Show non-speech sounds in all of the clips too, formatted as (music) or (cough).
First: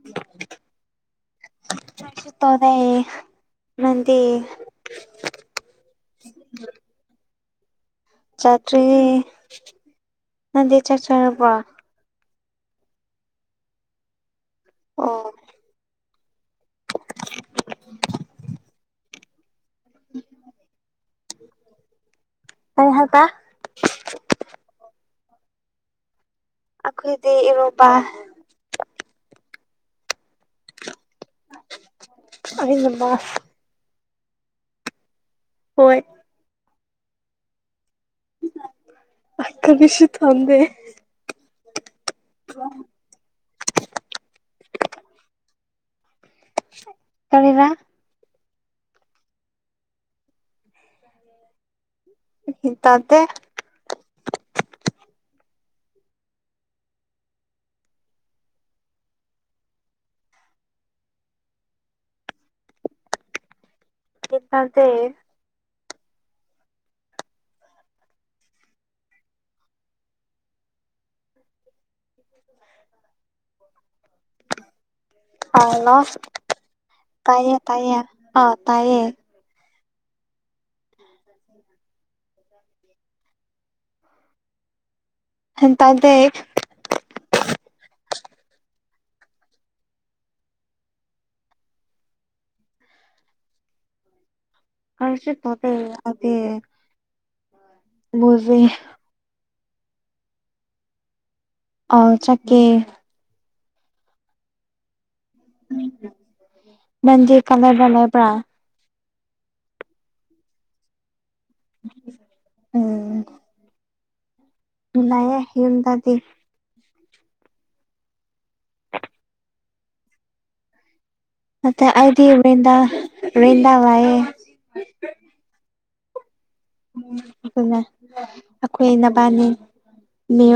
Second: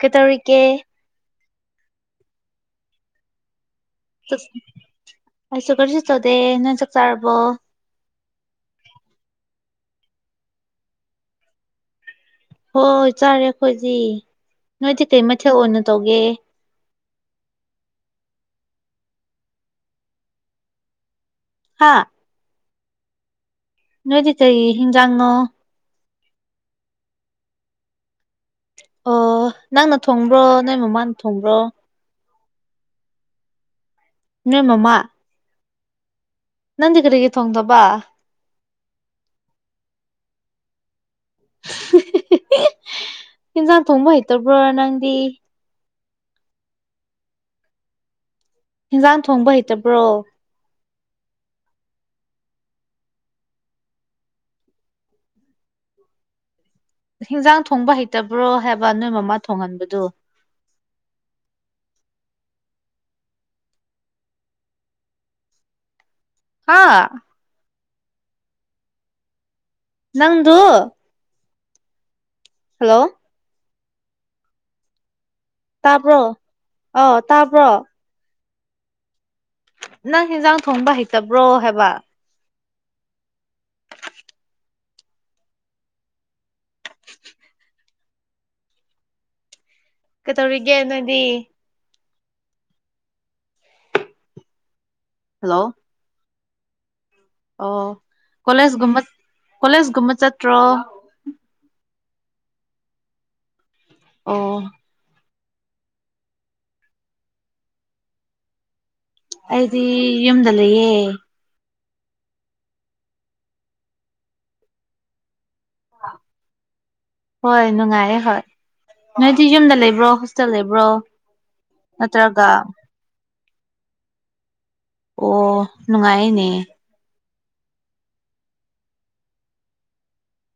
ꯀꯩꯗꯧꯔꯤꯒꯦ ꯆ ꯇꯣꯗꯦ ꯑꯁꯨ ꯀꯁꯤ ꯇꯧꯗꯦ ꯅꯣꯏ ꯆꯥꯛ ꯆꯥꯔꯔꯕꯣ ꯆꯥꯇ꯭ꯔꯤ ꯅꯗꯤ ꯆꯥꯛ ꯆꯔꯕ ꯍꯣꯏꯣꯏ ꯆꯥꯔꯦ ꯑꯩꯈꯣꯏꯗꯤ ꯅꯣꯏꯗꯤ ꯀꯩ ꯑꯣ ꯃꯊꯦꯜ ꯑꯣꯏꯅ ꯇꯧꯒꯦ (unintelligible) (unintelligible) ꯍꯥꯥ ꯀꯩ ꯍꯥꯏꯕ ꯅꯣꯏꯗꯤ ꯀꯩ ꯍꯤꯡꯖꯦꯟꯅꯣ ꯑꯩꯈꯣꯏꯗꯤ ꯏꯔꯣꯕ ꯑꯣ ꯅꯪꯅ ꯊꯣꯡꯕ꯭ꯔꯣ ꯅꯪ ꯃꯃꯥꯅ ꯊꯣꯡꯕ꯭ꯔꯣ (unintelligible) ꯅꯣꯢ ꯃꯃꯥ ꯍꯣꯏ ꯅꯟ ꯀꯔꯤꯒꯤ ꯊꯣꯡꯇꯕ ꯑ ꯀꯅꯤꯁꯨ ꯊꯗꯦ (unintelligible) (unintelligible) ꯏꯟꯖꯪ ꯊꯣꯡꯕ ꯍꯩꯇꯔꯔꯕ꯭ꯔꯣ ꯅꯪꯗꯤ ꯀꯔꯤꯕ ꯍꯤꯟꯖꯥꯡ ꯊꯣꯡꯕ ꯍꯩꯇꯕ꯭ꯔꯣ ꯇꯗꯦ ꯍꯤꯟꯖꯥꯡ ꯊꯣꯡꯕ ꯍꯩꯇꯕ꯭ꯔꯣ ꯍꯥꯏꯕ ꯅꯣꯏ ꯃꯃꯥ ꯊꯣꯡꯍꯟꯕꯗꯨ ꯇꯗꯦ (unintelligible) ꯍꯥ ꯅꯪꯗꯨ ꯍꯜꯂꯣ ꯑꯂꯣ ꯇꯥꯕ꯭ꯔꯣ ꯑ ꯇꯥꯏꯌꯦ ꯇꯥꯕ꯭ꯔꯣ ꯇꯥꯏꯌꯦ ꯑ ꯇꯥꯏꯌꯦ ꯅꯪ ꯌꯦꯟꯖꯥꯡ ꯊꯣꯡꯕ ꯍꯩꯇꯕ꯭ꯔꯣ ꯍꯥꯏꯕ (inaudible) (inaudible) ꯒꯌ꯭ꯥꯟ ꯇꯥꯗꯦ ꯀꯩꯗꯧꯔꯤꯒꯦ ꯅꯪꯗꯤ ꯀꯔꯤꯁꯨ ꯍꯜꯂꯣ ꯇꯧꯗꯦ (unintelligible) ꯑꯣ ꯃꯨꯚꯤ ꯀꯣꯂꯦꯖꯒꯨꯝꯕ ꯀꯣꯂꯦꯖ ꯀꯨꯝꯕ ꯆꯠꯇ꯭ꯔꯣ ꯑꯣ ꯆꯥꯠ ꯀꯦ ꯑꯣ ꯅꯪꯗꯤ ꯀꯗꯥꯏꯗ ꯂꯩꯕꯔꯥ ꯑꯩꯗꯤ ꯌꯨꯝꯗ ꯂꯩꯌꯦ ꯎꯝ ꯅꯨꯡꯉꯥꯏꯔꯦ ꯌꯨꯝꯗꯥꯗꯤ ꯍꯣꯏ ꯅꯨꯡꯉꯥꯏꯌꯦ ꯍꯣꯏ ꯅꯣꯏꯗꯤ ꯌꯨꯝꯗ ꯂꯩꯕ꯭ꯔꯣ ꯍꯣꯁꯇꯦꯜ ꯂꯩꯕ꯭ꯔꯣ ꯅꯠꯇꯦ ꯑꯗꯤ ꯅꯠꯇ꯭ꯔꯒ ꯔꯦꯟꯗꯥ ꯔꯦꯟꯗ ꯂꯩꯌꯦ ꯑꯣ ꯅꯨꯡꯉꯥꯏꯅꯦ ꯑꯗꯨꯅ ꯑꯩꯈꯣꯏ ꯅꯕꯥꯅꯤ ꯃꯤ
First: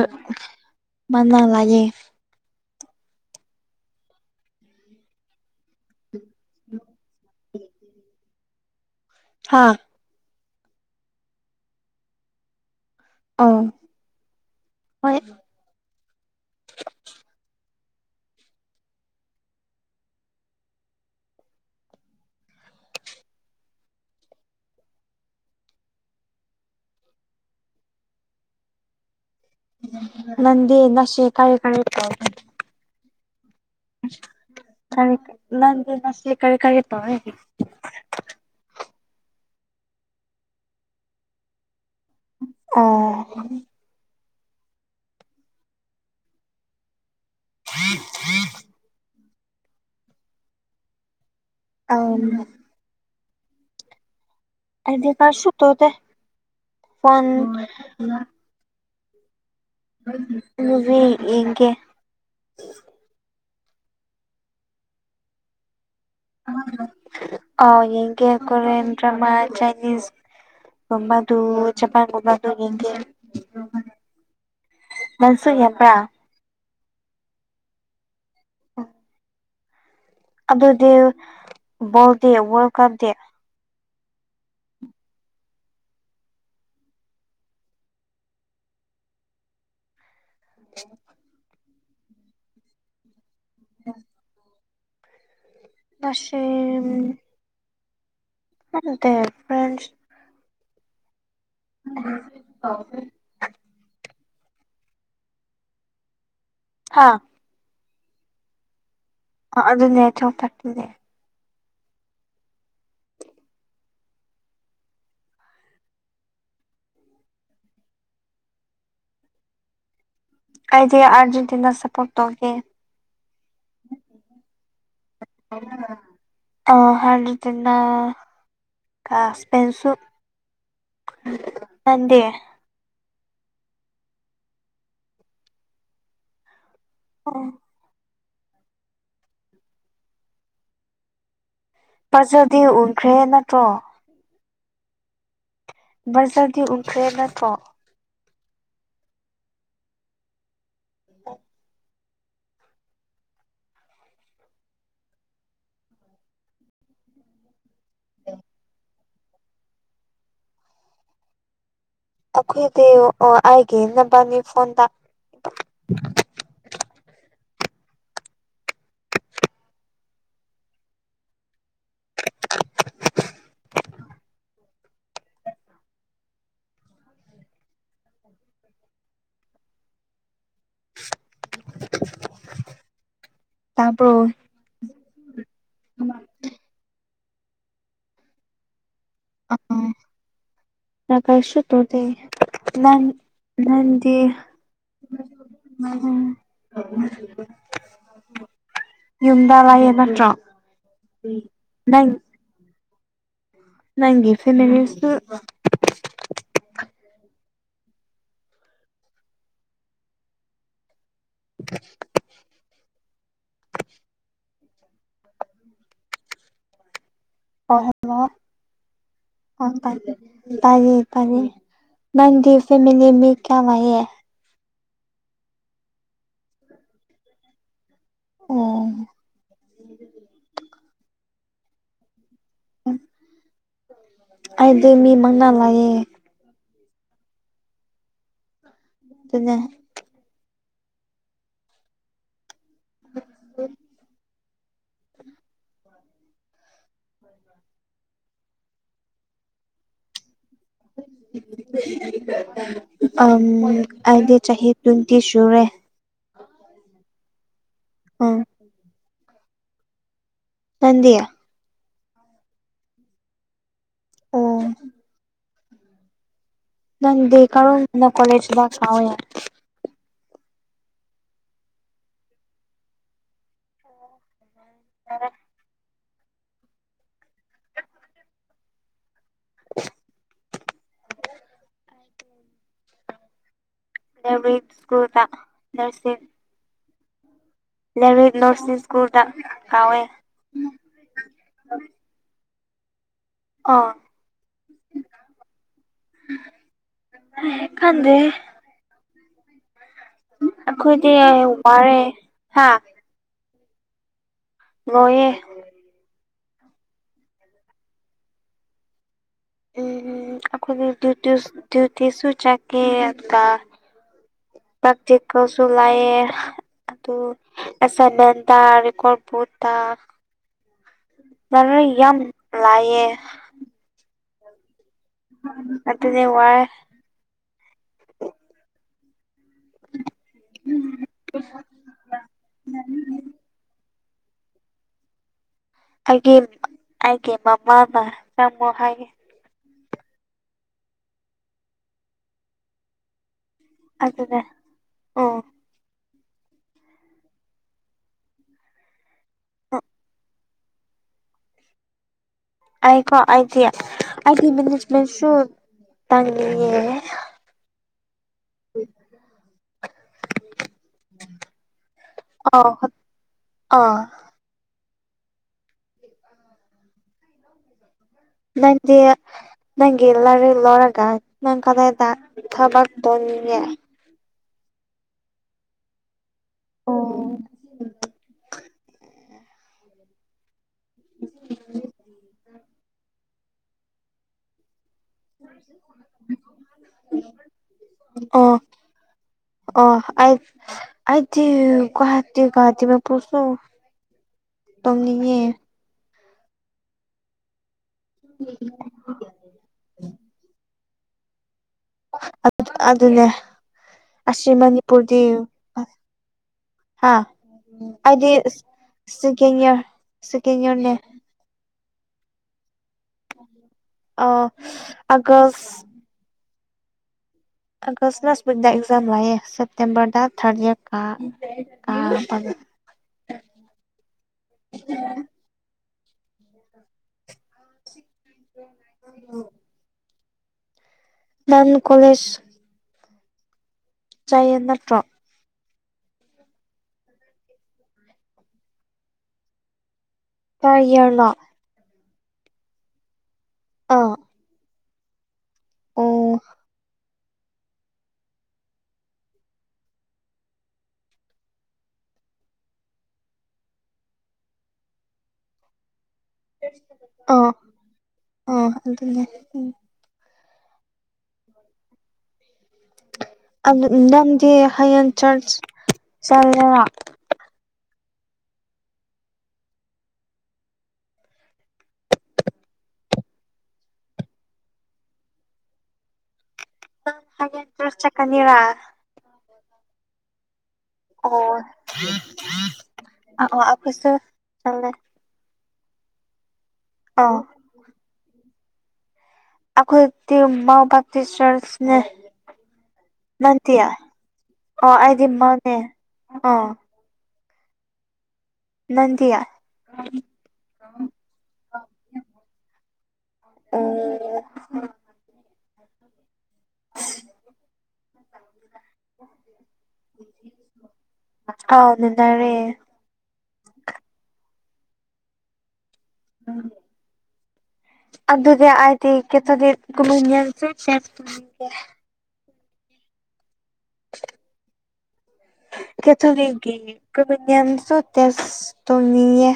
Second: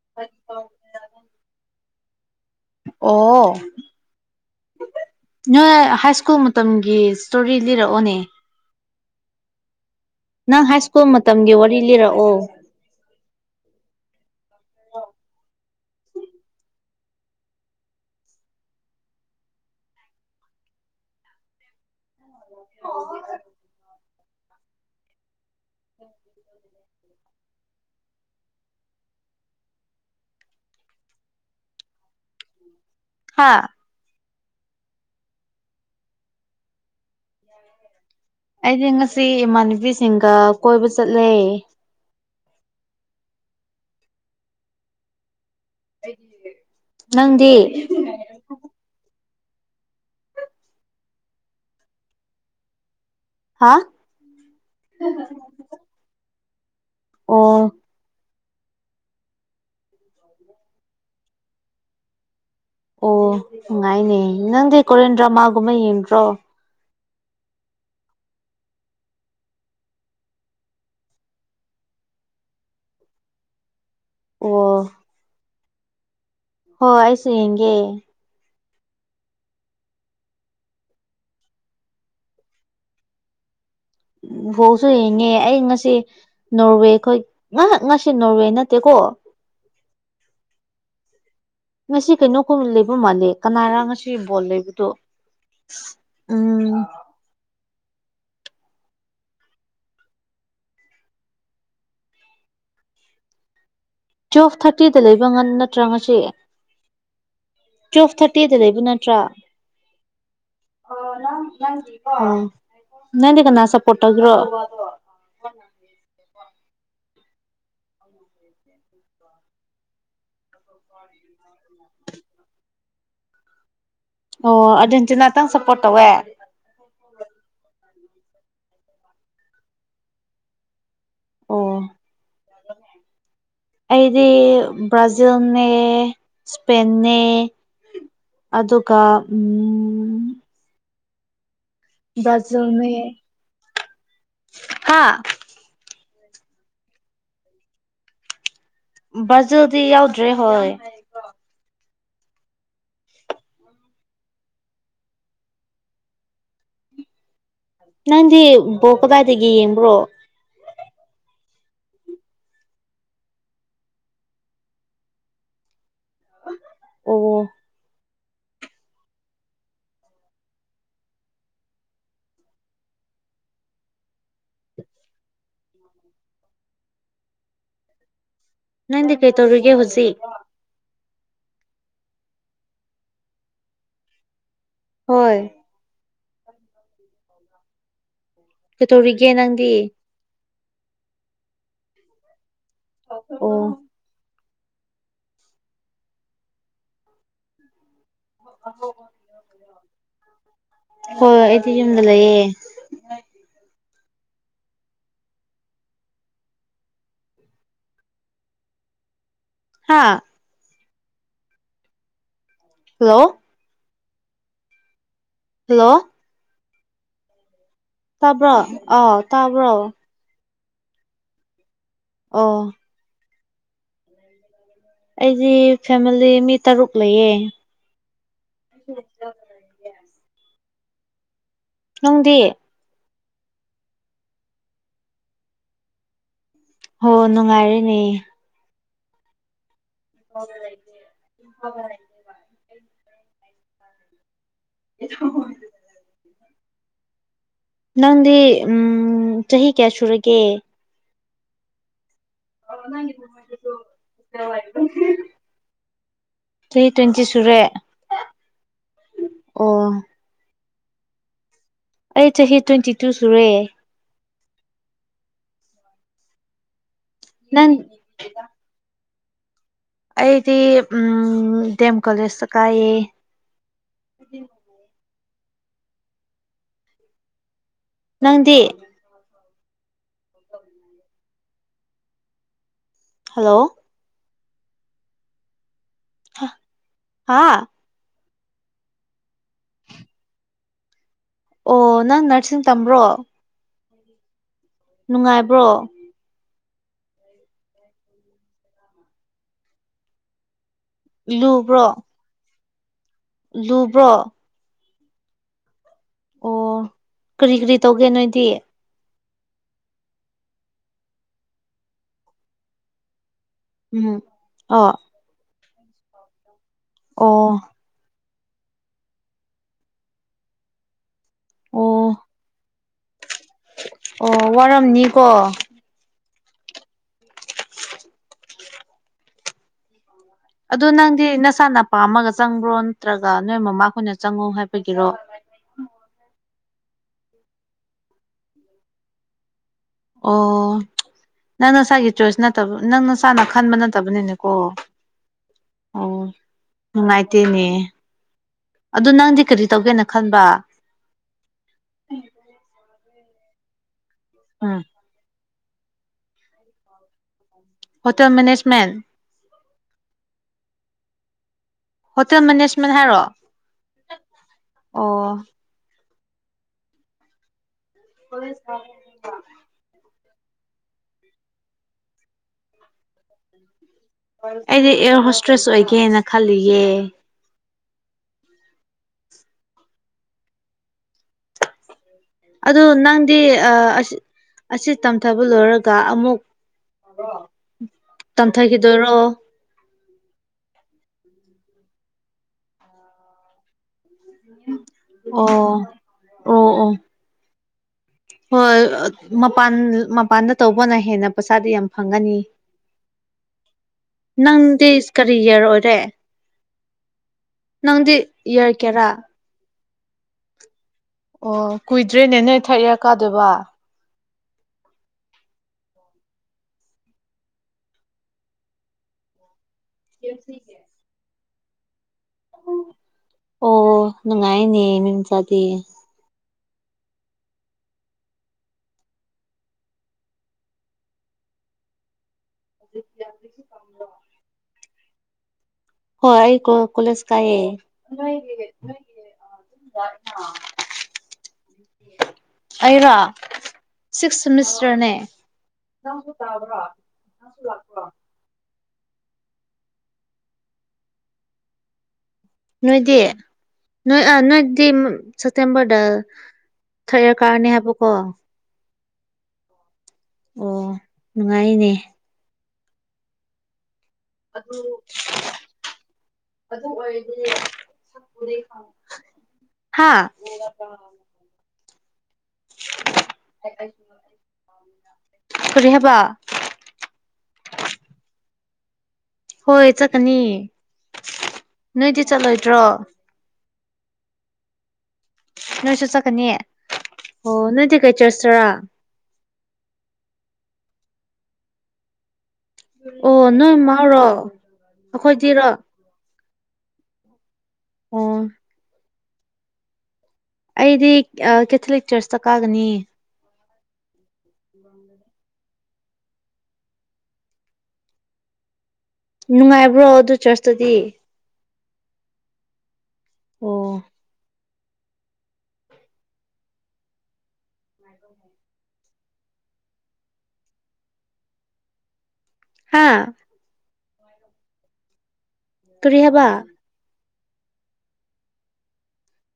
ꯃꯥꯟꯅ ꯂꯩꯌꯦ ꯑꯣ ꯅꯣꯏ ꯍꯥꯏꯀꯨꯜ ꯁ꯭ꯀꯨꯜ ꯃꯇꯝꯒꯤ ꯏꯁ꯭ꯇꯣꯔꯤ ꯂꯤꯔꯛꯑꯣꯅꯦ ꯍꯥꯥ ꯅꯪ ꯍꯥꯏ ꯁ꯭ꯀꯨꯜ ꯃꯇꯝꯒꯤ ꯋꯥꯔꯤ ꯂꯤꯔꯛꯑꯣ ꯑꯣ ꯍꯣꯏ (unintelligible) (inaudible) ꯅꯗꯤ ꯅꯁꯦ ꯀꯥꯢ ꯀꯥꯢ꯫ ꯍꯥꯥ꯫ ꯑꯁ ꯅꯪꯗꯤ ꯉꯁꯤ ꯀꯔ ꯀꯔꯤ ꯇꯧꯋꯦ꯫ ꯑꯩꯗꯤ ꯉꯁꯤ ꯏꯃꯥꯟꯅꯕꯤꯁꯤꯡꯒ ꯀꯣꯏꯕ ꯆꯠꯂꯦ꯫ ꯑ꯫ ꯅꯪꯗꯤ꯫ (inaudible) ꯑꯣ ꯍꯥ ꯑꯥꯏꯗꯤ ꯀꯥ ꯁꯠꯇꯗ ꯐꯣꯟ ꯑꯣ (unintelligible) ꯌꯦꯡꯒꯦ ꯑꯣ ꯅꯨꯡꯉꯥꯏꯅꯦ ꯅꯪꯗꯤ ꯀꯣꯔꯦꯟ ꯗ꯭ꯔꯃꯥꯒꯨꯝꯕ ꯌꯦꯡꯗ꯭ꯔꯣ ꯫ ꯑꯣ ꯌꯦꯡꯒꯦ ꯀꯣꯔꯤꯌꯥꯟ ꯗ꯭ꯔꯃꯥ ꯆꯥꯏꯅꯤꯁ ꯀꯝꯕ ꯑꯗꯨ ꯆꯄꯥꯟꯒꯝꯕ ꯑꯗꯨ ꯌꯦꯒꯦ ꯑꯣ ꯅꯪꯁꯨ ꯍꯦꯟꯄ꯭ꯔꯥ꯫ ꯍꯣꯏ ꯑꯩꯁꯨ ꯌꯦꯡꯒꯦ꯫ ꯑ꯫ ꯑꯗꯨꯗꯤ ꯕꯣꯜꯗꯤ ꯋꯥꯔꯜ ꯀꯞꯗꯤ꯫ ꯎ ꯕꯣꯜꯁꯨ ꯌꯦꯡꯉꯦ ꯑꯩ ꯉꯁꯤ꯫ ꯅꯣꯔꯋꯦ ꯈꯣꯏ ꯉꯥ ꯉꯁꯤ ꯅꯣꯔꯋꯦ ꯅꯠꯇꯦꯀꯣ꯫ ꯍ꯫ ꯉꯁꯤ ꯀꯩꯅꯣ ꯀꯨꯝ ꯂꯩꯕ ꯃꯥꯜꯂꯦ ꯀꯅꯥꯔ ꯉꯁꯤ ꯕꯣꯜ ꯂꯩꯕꯗꯣ꯫ ꯉꯁꯤ ꯎꯝ꯫ ꯑꯗꯦ ꯐ꯭ꯔꯦꯟ꯫ ꯇ (inaudible) ꯇꯨꯋꯦꯜꯞ ꯊꯥꯔꯇꯤꯗ ꯂꯩꯕ ꯉ ꯅꯠꯇ꯭ꯔꯥ ꯉꯁꯤ꯫ ꯍꯥꯥ꯫ ꯇꯨꯋꯜꯞ ꯊꯥꯔꯇꯤꯗ ꯂꯩꯕ ꯅꯠꯇ꯭ꯔꯥ꯫ ꯑꯗꯨꯅꯦ ꯇꯨꯋꯦꯜꯞ ꯊꯔꯇꯤꯅꯦ꯫ ꯅꯪꯗꯤ ꯀꯅꯥ ꯁꯄꯣꯠ ꯇꯧꯒ꯭ꯔꯣ꯫ ꯑꯩꯗꯤ ꯑꯔꯖꯦꯟꯇꯤꯅꯥ ꯁꯄꯣꯔꯠ ꯇꯧꯒꯦ꯫ ꯑꯣ ꯑꯔꯖꯦꯟꯇꯤꯅꯥꯇꯪ ꯁꯞꯄꯣꯔꯠ ꯇꯧꯋꯦ꯫ ꯑ ꯍ ꯇꯅ ꯀꯁꯄꯦꯟꯁꯨ꯫ ꯑꯣ ꯅꯪꯗꯤ꯫ ꯑꯩꯗꯤ ꯕ꯭ꯔꯥꯖꯤꯜꯅꯦ꯫ ꯏꯁꯄꯦꯟꯅꯦ ꯑꯗꯨꯒ ꯎꯝ꯫ ꯐꯖꯗꯤ ꯎꯟꯈ꯭ꯔꯦ ꯕ꯭ꯔꯥꯖꯤꯜꯅꯦ ꯅꯠꯇ꯭ꯔꯣ꯫ ꯍꯥ꯫ ꯕꯖꯔꯗꯤ ꯎꯟꯈ꯭ꯔꯦ ꯅꯠꯇꯔꯣ꯫ ꯕ꯭ꯔꯖꯤꯜꯗꯤ ꯌꯥꯎꯗ꯭ꯔꯦ ꯍꯣꯏ꯫ ꯅꯪꯗꯤ ꯕꯣꯜ ꯀꯗꯥꯏꯗ ꯌꯦꯡꯕ꯭ꯔꯣ꯫ ꯑꯈꯣꯏꯗꯤ ꯎ ꯑꯩꯒꯤ ꯏꯅꯣꯕꯒꯤ ꯐꯣꯟꯗ꯫ ꯑꯣ꯫ ꯅꯪꯗꯤ ꯀꯩ ꯇꯧꯔꯤꯒꯦ ꯍꯧꯖꯤꯛ꯫ ꯇ꯭ꯕꯔꯣ꯫ ꯍꯣꯏ꯫ ꯀꯩꯗꯧꯔꯤꯒꯦ ꯅꯪꯗꯤ꯫ (unintelligible) ꯅꯪ ꯑꯣ ꯅꯪꯗꯤ꯫ ꯎꯝ ꯌꯗ ꯂꯩꯌꯦ ꯅꯠꯇ꯭ꯔꯣ ꯍꯣꯏ ꯑꯩꯗꯤ ꯌꯨꯝꯗ ꯂꯩꯌꯦ ꯅꯪꯒꯤ ꯐꯦꯃꯤꯂꯤꯁꯨ ꯍꯥꯥ (inaudible) ꯍꯜꯂꯣ (inaudible) (inaudible) ꯇꯥꯕ꯭ꯔꯣ ꯑ ꯇꯥꯕ꯭ꯔꯣ ꯇꯌꯦ ꯇꯌꯦ ꯅꯪꯒꯤ ꯑꯣ ꯐꯦꯃꯤꯂꯤ ꯃꯤ ꯀꯌꯥ ꯂꯥꯛꯢ꯫ ꯑꯩꯗꯤ ꯐꯦꯃꯤꯂꯤ ꯃꯤ ꯇꯔꯨꯛ ꯂꯩꯌꯦ꯫ ꯎꯝ꯫ ꯅꯪꯗꯤ꯫ ꯑꯩꯗꯤ ꯃꯤ ꯃꯪꯅ ꯂꯩꯌꯦ꯫ ꯍꯣ ꯅꯨꯡꯉꯥꯏꯔꯤꯅꯦ꯫ ꯑꯗꯨꯅꯦ꯫ ꯍꯦ (inaudible) ꯎ ꯎ꯫ (unintelligible) ꯅꯪꯗꯤ ꯆꯍꯤ ꯀꯌꯥ ꯁꯨꯔꯒꯦ ꯑꯝ ꯑꯩꯗꯤ ꯆꯍꯤ ꯇ꯭ꯋꯦꯟꯇꯤ ꯁꯨꯔꯦ ꯆꯍꯤ ꯇ꯭ꯋꯦꯟꯇꯤ ꯁꯨꯔꯦ ꯑꯣ (inaudible) ꯑꯣ (inaudible) ꯑꯩ ꯆꯍꯤ ꯇ꯭ꯋꯦꯟꯇꯤꯇꯨ ꯁꯨꯔꯦ ꯑꯥ ꯅꯪꯗꯤ ꯅꯪ (unintelligible) ꯑꯩꯗꯤ ꯎꯝ ꯗꯤ ꯑꯦꯝ ꯀꯣꯂꯦꯖꯇ ꯀꯥꯏꯌꯦ (inaudible) ꯅꯪꯗꯤ (unintelligible) ꯍꯜꯂꯣ (unintelligible) ꯁ꯭ꯀꯨꯜꯗ ꯅꯥꯔꯁꯤꯡ ꯍꯥꯥ (unintelligible) ꯁ꯭ꯀꯨꯜꯗ ꯀꯥꯎꯋꯦ ꯑꯣ ꯅꯪ ꯅꯔꯁꯤꯡ ꯇꯝꯕ꯭ꯔꯣ ꯑꯥ ꯅꯨꯡꯉꯥꯏꯕ꯭ꯔꯣ ꯈꯪꯗꯦꯍꯦ ꯑꯩꯈꯣꯏꯗꯤ ꯂꯨꯕ꯭ꯔꯣ ꯋꯥꯔꯦ ꯍꯥ ꯂꯨꯕ꯭ꯔꯣ ꯂꯨꯌꯦ ꯑꯣ ꯀꯔꯤ ꯀꯔꯤ ꯇꯧꯒꯦ ꯅꯣꯏꯗꯤ ꯎꯝ ꯑꯩꯈꯣꯏꯒꯤ ꯗ꯭ꯌꯨꯇꯤꯌꯨꯁ ꯗ꯭ꯌꯨꯇꯤꯁꯨ ꯆꯠꯀꯦ ꯑꯗꯨꯒ ꯎꯝ ꯑꯣ ꯄ꯭ꯔꯥꯛꯇꯤꯀꯦꯜꯁꯨ ꯂꯩꯌꯦ ꯑꯗꯨ ꯑꯣ ꯑꯦꯁꯥꯏꯟꯃꯦꯟꯗ ꯔꯦꯀꯣꯔꯠ ꯕꯨ ꯇ (unintelligible) ꯑꯣ ꯌꯥꯝ ꯂꯥꯏꯑꯌꯦ ꯑꯣ ꯋꯥꯔꯝꯅꯤ ꯑꯗꯨꯅꯦ ꯋꯥꯏꯌꯦ ꯑꯗꯨ ꯅꯪꯗꯤ ꯅꯁꯥꯅ ꯄꯥꯝꯃꯥꯒ ꯆꯪꯕ꯭ꯔꯣ ꯅꯠꯇ꯭ꯔꯒ ꯅꯣꯏ ꯃꯃꯥ ꯍꯣꯏꯅ ꯆꯪꯉꯣ ꯍꯥꯏꯕꯒꯤꯔꯣ ꯑꯩꯒꯤ ꯑꯩꯒꯤ ꯃꯃꯥꯅ ꯆꯪꯉꯣ ꯍꯥꯏꯌꯦ ꯑꯣ ꯅꯪ ꯅꯁꯥꯒꯤ ꯆꯣꯔꯁ ꯅꯠꯇꯕ ꯅꯪ ꯅꯁ ꯁꯥꯅ ꯈꯟꯕ ꯑꯗꯨꯅꯦ ꯅꯠꯇꯕꯅꯤꯅꯀꯣ ꯎꯝ ꯑꯣ ꯅꯨꯡꯉꯥꯏꯇꯦꯅꯦ ꯑꯗꯨ ꯅꯪꯗꯤ ꯀꯔꯤ ꯇꯧꯒꯦꯅ ꯈꯟꯕ ꯑꯩꯀꯣ ꯑꯩꯗꯤ ꯑꯩꯗꯤ ꯎꯝ ꯃꯦꯅꯦꯖꯃꯦꯟꯁꯨ ꯇꯝꯅꯤꯡꯉꯦ ꯍꯣꯇꯦꯜ ꯃꯦꯅꯦꯖꯃꯦꯟ (inaudible) ꯍꯣꯇꯦꯜ ꯑꯧ ꯃꯦꯅꯦꯖꯃꯦꯟ ꯍꯥꯏꯔꯣ ꯑꯥ ꯑꯣ ꯅꯪꯗꯤ ꯅꯪ ꯌꯦꯂꯔ ꯏ ꯂꯣꯔꯒ ꯅꯪ ꯀꯗꯥ ꯗ ꯊꯕꯒ ꯗꯅꯤꯡꯦ ꯑꯩꯗꯤ ꯑꯦꯔ ꯍꯣꯁꯇ꯭ꯔꯦꯁ ꯑꯣꯏꯒꯦꯅ ꯈꯜꯂꯤꯌꯦꯦ ꯎꯝ (inaudible) ꯑꯗꯨ ꯅꯪꯗꯤ ꯑꯁꯤ ꯇꯝꯊꯕ ꯂꯣꯏꯔꯒ ꯑꯃꯨꯛ ꯑꯣ ꯇꯝꯊꯈꯤꯗꯔꯣ ꯑꯣ ꯑ ꯑꯗꯤ ꯀꯍꯇ ꯀꯍꯇ ꯃ ꯄꯨꯁꯨ ꯑꯣ ꯑꯣ ꯑꯣ ꯍꯣꯏ ꯃꯄꯥꯟ ꯃꯄꯥꯟꯗ ꯇꯧꯕꯅ ꯍꯦꯟꯅ ꯄꯩꯁꯥꯗꯤ ꯌꯥꯝ ꯐꯪꯒꯅꯤ ꯑꯗꯨꯅꯦ ꯑꯁꯤ ꯅꯪꯗꯤ ꯃꯅꯤꯄꯨꯔꯗꯤ ꯀꯔꯤ ꯌꯔ ꯑꯣꯏꯔꯦ ꯍꯥ ꯅꯪꯗꯤ ꯏꯌꯥꯔ ꯀꯦꯔꯥ ꯀꯦꯟ ꯋꯔ ꯁꯦꯀꯦꯟꯗ ꯋꯔꯅꯦ ꯑꯣ ꯀꯨꯏꯗ꯭ꯔꯦꯅꯦ ꯅꯣꯏ ꯊꯥꯔꯠ ꯏꯌꯥꯔ ꯀꯥꯗꯣꯏꯕ ꯑ ꯑꯒꯁ ꯑꯒꯁꯅ ꯋꯄꯨꯅꯗ ꯑꯦꯛꯖꯝ ꯂꯌꯦ ꯁꯦꯞꯇꯦꯝꯕꯔꯗ ꯊꯥꯔꯗ ꯏꯔ ꯀꯥ ꯀꯥꯕꯒ ꯑꯣ ꯅꯨꯡꯉꯥꯏꯅꯦ ꯃꯤꯃꯆꯥꯗꯤ (inaudible) ꯝ ꯀꯣꯂꯦꯖ (unintelligible) ꯆꯥꯢꯌꯦ ꯅꯠꯇ꯭ꯔꯣ ꯍꯣꯏ ꯑꯩ ꯀꯣ ꯀꯣꯂꯦꯁ ꯀꯥꯏꯌꯦ ꯇꯔ ꯌꯦꯔꯅꯣ ꯑꯩꯔꯣ ꯑꯥ ꯁꯣꯛꯁ ꯁꯦꯝꯃꯤꯁꯇꯔꯅꯦ ꯑꯣ ꯉꯁꯨ ꯇꯥꯕ꯭ꯔꯥ ꯉꯁꯨ ꯂꯥꯛꯄ꯭ꯔꯣ ꯅꯣꯏꯗꯤ ꯅꯣꯏ ꯅꯣꯏꯗꯤ ꯁꯦꯞꯇꯦꯝꯕꯔꯗ ꯊꯥꯔꯗ ꯌꯔ ꯀꯥꯔꯅꯤ ꯍꯥꯏꯕꯀꯣ ꯑ ꯑꯗꯨꯅꯦ ꯑꯣ ꯅꯨꯡꯉꯥꯏꯌꯦꯅꯦ ꯅꯪꯗꯤ ꯍꯌꯦꯡ ꯆꯔꯁ ꯆꯠꯂꯦꯔꯥ ꯍꯥꯥ ꯀꯔꯤ ꯍꯥꯕ ꯅꯪ ꯍꯌꯦꯡ ꯆꯔꯁ ꯆꯠꯀꯅꯤꯔꯥ ꯍ ꯆ ꯀꯅꯤ ꯑꯣ ꯑ ꯑꯩꯈꯣꯏꯁꯨ ꯆꯂꯦ ꯅꯣꯏꯁꯨ ꯆꯠꯀꯅꯤꯌꯦ ꯑꯥꯎ ꯑꯣ ꯅꯣꯢꯗꯤ ꯀꯩ ꯆꯔꯁꯇꯔꯥ ꯑꯩꯈꯣꯏꯗꯤ (unintelligible) ꯆꯔꯁꯅꯦ ꯑꯣ ꯅꯣꯏ ꯃꯇꯤꯌꯥ ꯃꯥꯔꯣ ꯑꯣ ꯍꯥꯏꯗꯤ ꯑꯩꯈꯣꯏꯗꯤꯔꯣ ꯃꯅꯦ ꯑ ꯑꯣ ꯅꯗꯤꯌꯥ ꯑꯩꯗꯤ ꯀꯦꯊꯂꯤꯛ ꯆꯔꯁꯇ ꯀꯥꯒꯅꯤ ꯑꯣ... (inaudible) (unintelligible) ꯅꯨꯡꯉꯥꯏꯕ꯭ꯔꯣ ꯑꯗꯨ ꯆꯔꯁꯇꯨꯗꯤ ꯍꯥꯎꯅ ꯅꯔꯦ ꯑꯣ (unintelligible) ꯑꯗꯨꯗꯤ ꯑꯗꯤ ꯀꯦꯇꯣꯗꯤ ꯀꯁꯦ ꯍꯥꯥ ꯀꯔꯤ ꯍꯥꯏꯕ ꯀꯦꯊꯣꯂꯤꯒꯤ ꯀ꯭ꯔꯤꯅꯦꯟꯁꯨ ꯇꯦꯁ ꯇꯣꯡꯅꯤꯡꯉꯦ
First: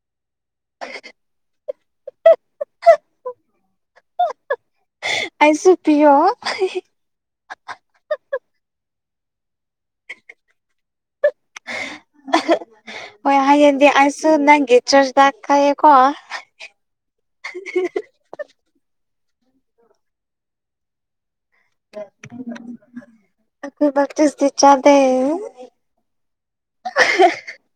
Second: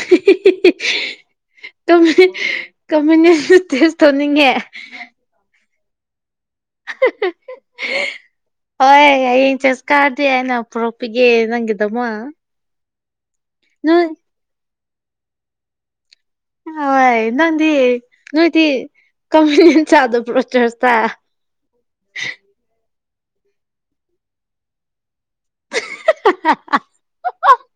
(unintelligible) ꯀꯃꯥꯢꯅ ꯇꯦꯁ ꯇꯧꯅꯤꯡꯉꯦ ꯑꯩꯁꯨ ꯄꯤꯌꯣ ꯍꯣꯏ ꯍꯋꯦꯡ ꯆꯔꯁ ꯀꯥꯔꯗꯤ ꯑꯩꯅ ꯄꯨꯔꯛꯄꯤꯒꯦ ꯅꯪꯒꯤꯗꯃꯛ ꯍꯣꯏ ꯍꯌꯦꯡꯗꯤ ꯅꯣꯏ ꯑꯩꯁꯨ ꯅꯪꯒꯤ ꯆꯔꯆꯗꯥꯛ ꯀꯌꯦꯀꯣ ꯫ ꯍꯣꯢ ꯅꯪꯗꯤ ꯅꯣꯢꯗꯤ ꯀꯃꯥꯢꯅ ꯆꯥꯗꯕ꯭ꯔꯣ ꯆꯔꯁꯇ ꯑꯩꯈꯣꯢ ꯕꯞꯇꯤꯁꯇꯤ ꯆꯥꯗꯦ (inaudible)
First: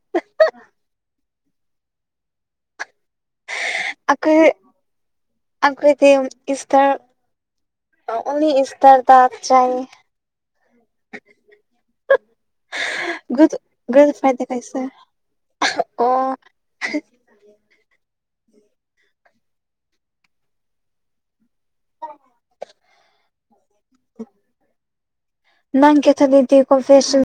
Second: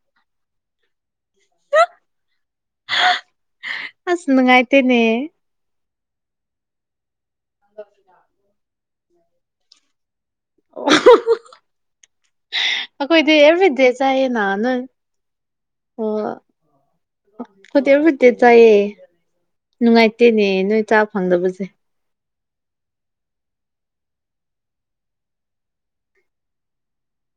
ꯑꯁ ꯅꯨꯡꯉꯥꯏꯇꯦꯅꯦ ꯑꯩꯈꯣꯏꯗꯤ ꯏꯁꯇꯔ ꯑꯣꯂꯤ ꯏꯁꯇꯔꯗ ꯆꯠꯂꯦ ꯑꯩꯈꯣꯏꯗꯤ ꯑꯦꯕ꯭ꯔꯤꯗꯦ (inaudible) ꯒꯨꯗ ꯆꯥꯏꯌꯦꯅ ꯐꯥꯏꯗꯦ ꯅꯣꯏ ꯀꯩꯁꯦ ꯑꯣ ꯈꯣꯌꯗꯤ ꯑꯕꯤꯗꯦ ꯆꯥꯏꯌꯦ ꯅꯨꯡꯉꯥꯏꯇꯦꯅꯦ ꯅꯣꯏ ꯆꯥꯕ ꯐꯪꯗꯕꯁꯦ (unintelligible) ꯅꯪ ꯀꯦꯊꯗꯗꯦ ꯀꯣꯝꯐꯦꯁꯟ